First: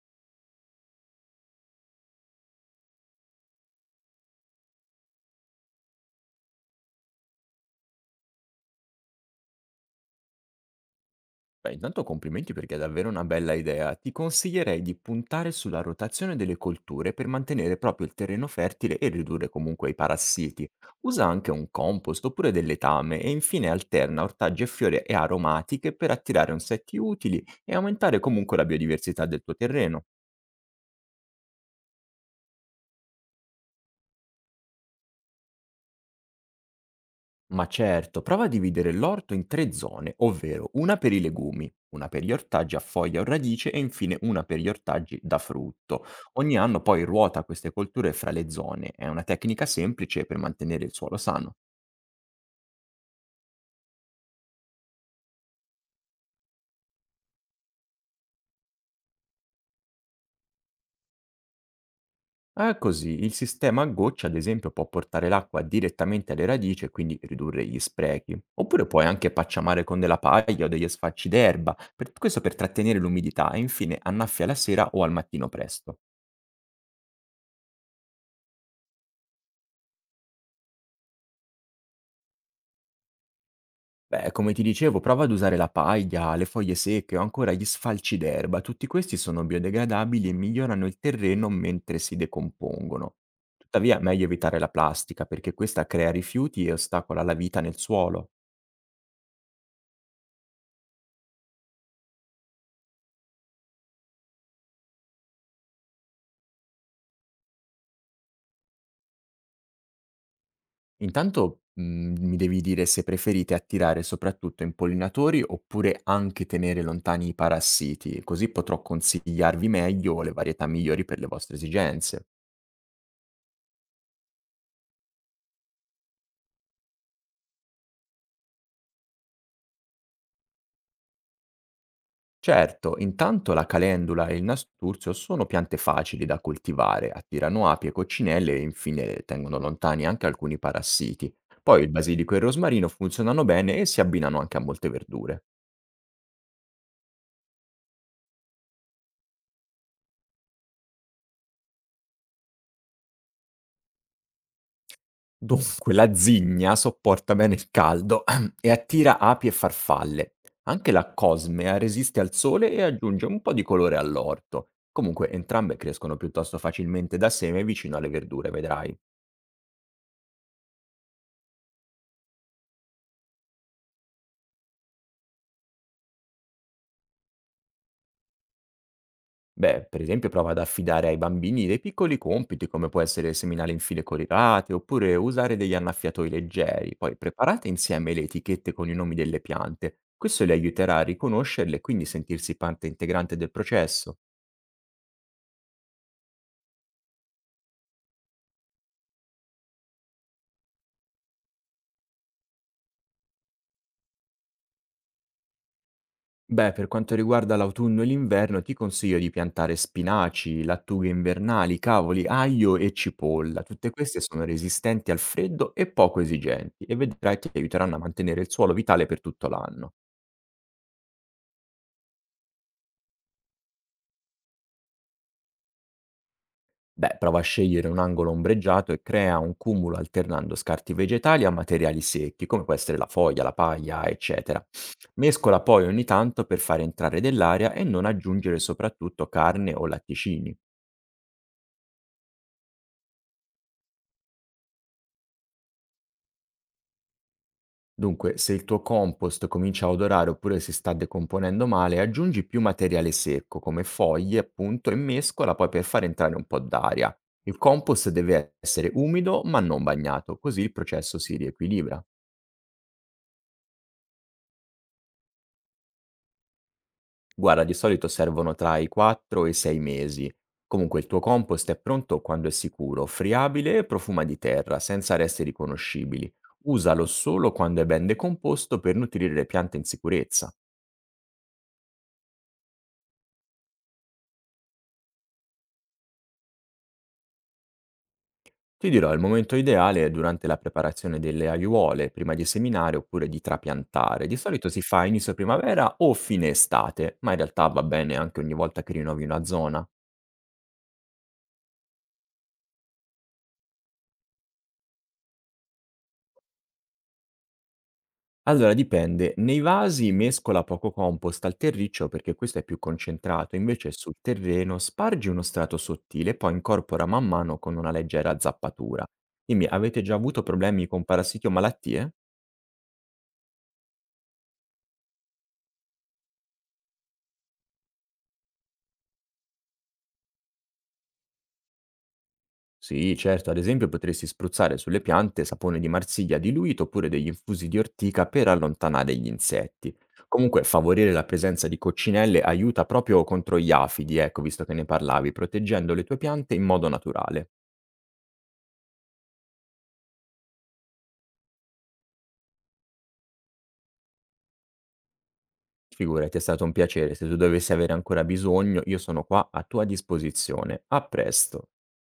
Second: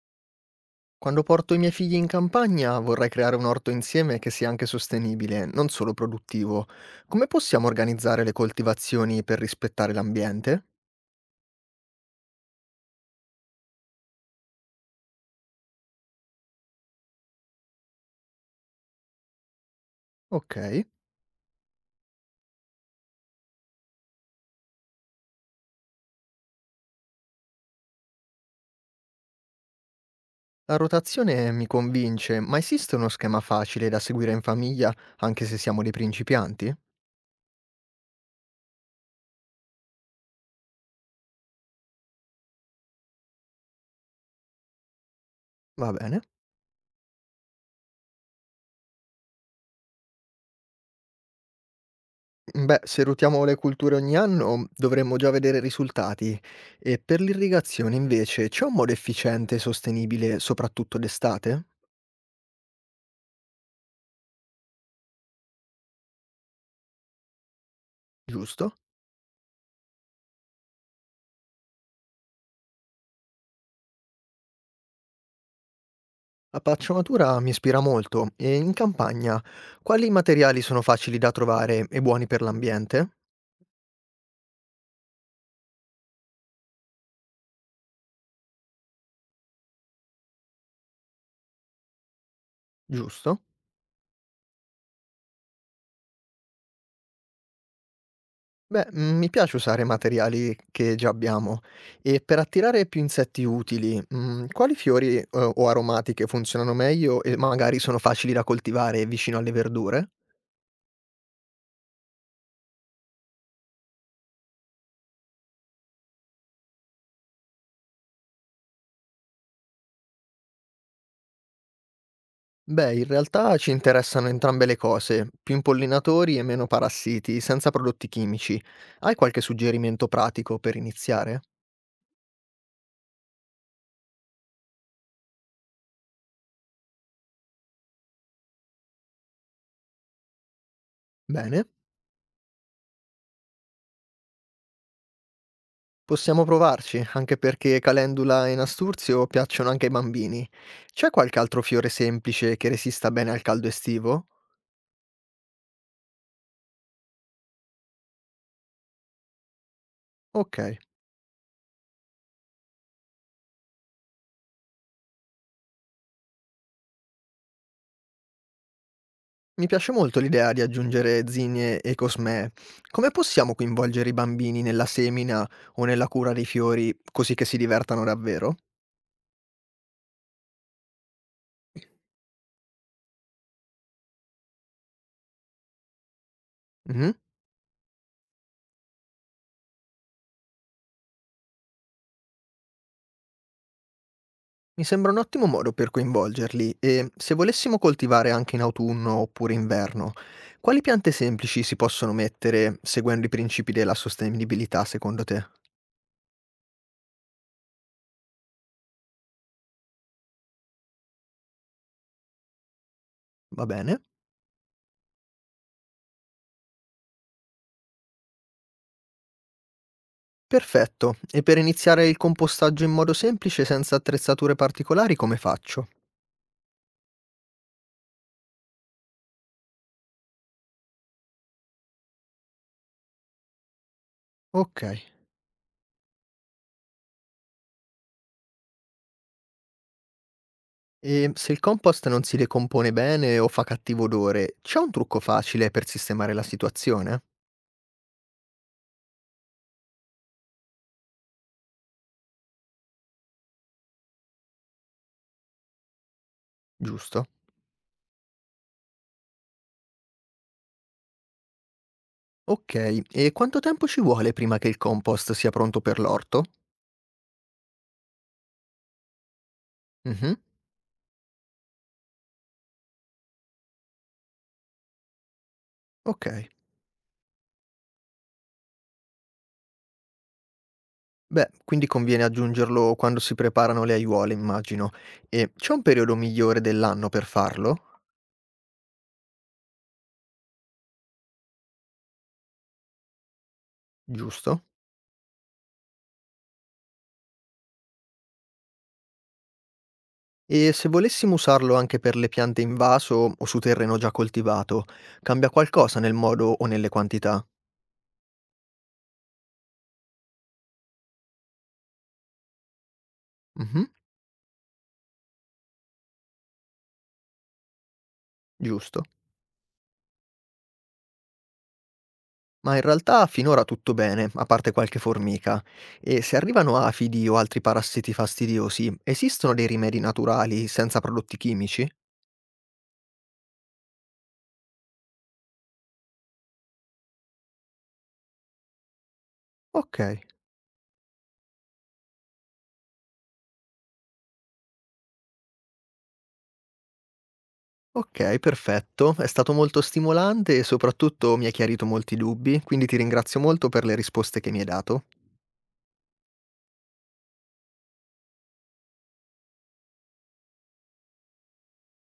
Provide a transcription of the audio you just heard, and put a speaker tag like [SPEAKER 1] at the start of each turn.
[SPEAKER 1] Quando porto i miei figli in campagna vorrei creare un orto insieme che sia anche sostenibile, non solo produttivo. Come possiamo organizzare le coltivazioni per rispettare l'ambiente?
[SPEAKER 2] Beh, intanto complimenti perché è davvero una bella idea. Ti consiglierei di puntare sulla rotazione delle colture per mantenere proprio il terreno fertile e ridurre comunque i parassiti.
[SPEAKER 1] Ok,
[SPEAKER 2] Usa anche un compost oppure del letame e infine alterna ortaggi e fiori e aromatiche per attirare insetti utili e aumentare comunque la biodiversità del tuo terreno.
[SPEAKER 1] la rotazione mi convince, ma esiste uno schema facile da seguire in famiglia, anche se siamo dei principianti?
[SPEAKER 2] Ma certo, prova a dividere l'orto in tre zone, ovvero una per i legumi, una per gli ortaggi a foglia o radice e infine una per gli ortaggi da
[SPEAKER 1] Va
[SPEAKER 2] frutto.
[SPEAKER 1] bene.
[SPEAKER 2] Ogni anno poi ruota queste colture fra le zone, è una tecnica semplice per mantenere il suolo sano.
[SPEAKER 1] Beh, se rotiamo le culture ogni anno dovremmo già vedere risultati. E per l'irrigazione invece c'è un modo efficiente e sostenibile, soprattutto d'estate?
[SPEAKER 2] Ah, così il sistema a goccia, ad esempio, può portare l'acqua direttamente alle radici e quindi ridurre gli sprechi.
[SPEAKER 1] Giusto?
[SPEAKER 2] Oppure puoi anche pacciamare con della paglia o degli sfacci d'erba, questo per trattenere l'umidità e infine annaffia la sera o al mattino presto.
[SPEAKER 1] La pacciamatura mi ispira molto e in campagna quali materiali sono facili da trovare e buoni per l'ambiente?
[SPEAKER 2] Beh, come ti dicevo, prova ad usare la paglia, le foglie secche o ancora gli sfalci d'erba. Tutti questi sono biodegradabili e migliorano il terreno mentre si decompongono.
[SPEAKER 1] Giusto?
[SPEAKER 2] Tuttavia, è meglio evitare la plastica perché questa crea rifiuti e ostacola la vita nel suolo.
[SPEAKER 1] Beh, mi piace usare materiali che già abbiamo e per attirare più insetti utili, quali fiori, o aromatiche funzionano meglio e magari sono facili da coltivare vicino alle verdure?
[SPEAKER 2] Intanto, mi devi dire se preferite attirare soprattutto impollinatori oppure anche tenere lontani i parassiti, così potrò consigliarvi meglio le varietà migliori per le vostre esigenze.
[SPEAKER 1] Beh, in realtà ci interessano entrambe le cose, più impollinatori e meno parassiti, senza prodotti chimici. Hai qualche suggerimento pratico per iniziare?
[SPEAKER 2] Certo, intanto la calendula e il nasturzio sono piante facili da coltivare, attirano api e coccinelle e infine tengono lontani anche alcuni parassiti.
[SPEAKER 1] Bene.
[SPEAKER 2] Poi il basilico e il rosmarino funzionano bene e si abbinano anche a molte verdure.
[SPEAKER 1] Possiamo provarci, anche perché calendula e nasturzio piacciono anche ai bambini. C'è qualche altro fiore semplice che resista bene al caldo estivo?
[SPEAKER 2] Dunque, la zigna sopporta bene il caldo e attira api e farfalle.
[SPEAKER 1] Ok,
[SPEAKER 2] Anche la cosmea resiste al sole e aggiunge un po' di colore all'orto. Comunque, entrambe crescono piuttosto facilmente da seme vicino alle verdure, vedrai.
[SPEAKER 1] mi piace molto l'idea di aggiungere zinnie e cosmee. Come possiamo coinvolgere i bambini nella semina o nella cura dei fiori così che si divertano davvero?
[SPEAKER 2] Beh, per esempio prova ad affidare ai bambini dei piccoli compiti, come può essere seminare in file colorate, oppure usare degli annaffiatoi leggeri. Poi preparate insieme le etichette con i nomi delle piante. Questo le aiuterà a riconoscerle e quindi sentirsi parte integrante del processo.
[SPEAKER 1] Mi sembra un ottimo modo per coinvolgerli e se volessimo coltivare anche in autunno oppure inverno, quali piante semplici si possono mettere seguendo i principi della sostenibilità secondo te?
[SPEAKER 2] Beh, per quanto riguarda l'autunno e l'inverno, ti consiglio di piantare spinaci, lattughe invernali, cavoli, aglio e cipolla.
[SPEAKER 1] Va
[SPEAKER 2] Tutte
[SPEAKER 1] bene?
[SPEAKER 2] queste sono resistenti al freddo e poco esigenti e vedrai che ti aiuteranno a mantenere il suolo vitale per tutto l'anno.
[SPEAKER 1] Perfetto. E per iniziare il compostaggio in modo semplice senza attrezzature particolari come faccio?
[SPEAKER 2] Beh, prova a scegliere un angolo ombreggiato e crea un cumulo alternando scarti vegetali a materiali secchi, come può essere la foglia, la paglia, eccetera.
[SPEAKER 1] Ok.
[SPEAKER 2] Mescola poi ogni tanto per far entrare dell'aria e non aggiungere soprattutto carne o latticini.
[SPEAKER 1] E se il compost non si decompone bene o fa cattivo odore, c'è un trucco facile per sistemare la situazione?
[SPEAKER 2] Dunque, se il tuo compost comincia a odorare oppure si sta decomponendo male, aggiungi più materiale secco, come foglie, appunto, e mescola poi per far entrare un po' d'aria.
[SPEAKER 1] Giusto?
[SPEAKER 2] Il compost deve essere umido ma non bagnato, così il processo si riequilibra.
[SPEAKER 1] Ok, e quanto tempo ci vuole prima che il compost sia pronto per l'orto?
[SPEAKER 2] Guarda, di solito servono tra i 4 e i 6
[SPEAKER 1] Mh-mh.
[SPEAKER 2] mesi. Comunque il tuo compost è pronto quando è sicuro, friabile e profuma di terra, senza resti riconoscibili.
[SPEAKER 1] Okay.
[SPEAKER 2] Usalo solo quando è ben decomposto per nutrire le piante in sicurezza.
[SPEAKER 1] Beh, quindi conviene aggiungerlo quando si preparano le aiuole immagino. E c'è un periodo migliore dell'anno per farlo?
[SPEAKER 2] Ti dirò, il momento ideale è durante la preparazione delle aiuole, prima di seminare oppure di trapiantare. Di
[SPEAKER 1] Giusto?
[SPEAKER 2] solito si fa a inizio primavera o fine estate, ma in realtà va bene anche ogni volta che rinnovi una zona.
[SPEAKER 1] E se volessimo usarlo anche per le piante in vaso o su terreno già coltivato, cambia qualcosa nel modo o nelle quantità?
[SPEAKER 2] Allora dipende, nei vasi mescola poco compost al terriccio perché questo è più concentrato,
[SPEAKER 1] Mh-mh.
[SPEAKER 2] invece sul terreno spargi uno strato sottile e poi incorpora man mano con una leggera
[SPEAKER 1] Giusto.
[SPEAKER 2] zappatura. Dimmi, avete già avuto problemi con parassiti o malattie?
[SPEAKER 1] Ma in realtà finora tutto bene, a parte qualche formica. E se arrivano afidi o altri parassiti fastidiosi, esistono dei rimedi naturali senza prodotti chimici?
[SPEAKER 2] Sì, certo, ad esempio potresti spruzzare sulle piante sapone di marsiglia diluito oppure degli infusi di ortica per allontanare gli insetti.
[SPEAKER 1] Okay.
[SPEAKER 2] Comunque favorire la presenza di coccinelle aiuta proprio contro gli afidi, ecco, visto che ne parlavi, proteggendo le tue piante in modo naturale.
[SPEAKER 1] Okay, perfetto. È stato molto stimolante e soprattutto mi hai chiarito molti dubbi, quindi ti ringrazio molto per le risposte che mi hai dato.
[SPEAKER 2] Figurati, è stato un piacere. Se tu dovessi avere ancora bisogno, io sono qua a tua disposizione. A presto.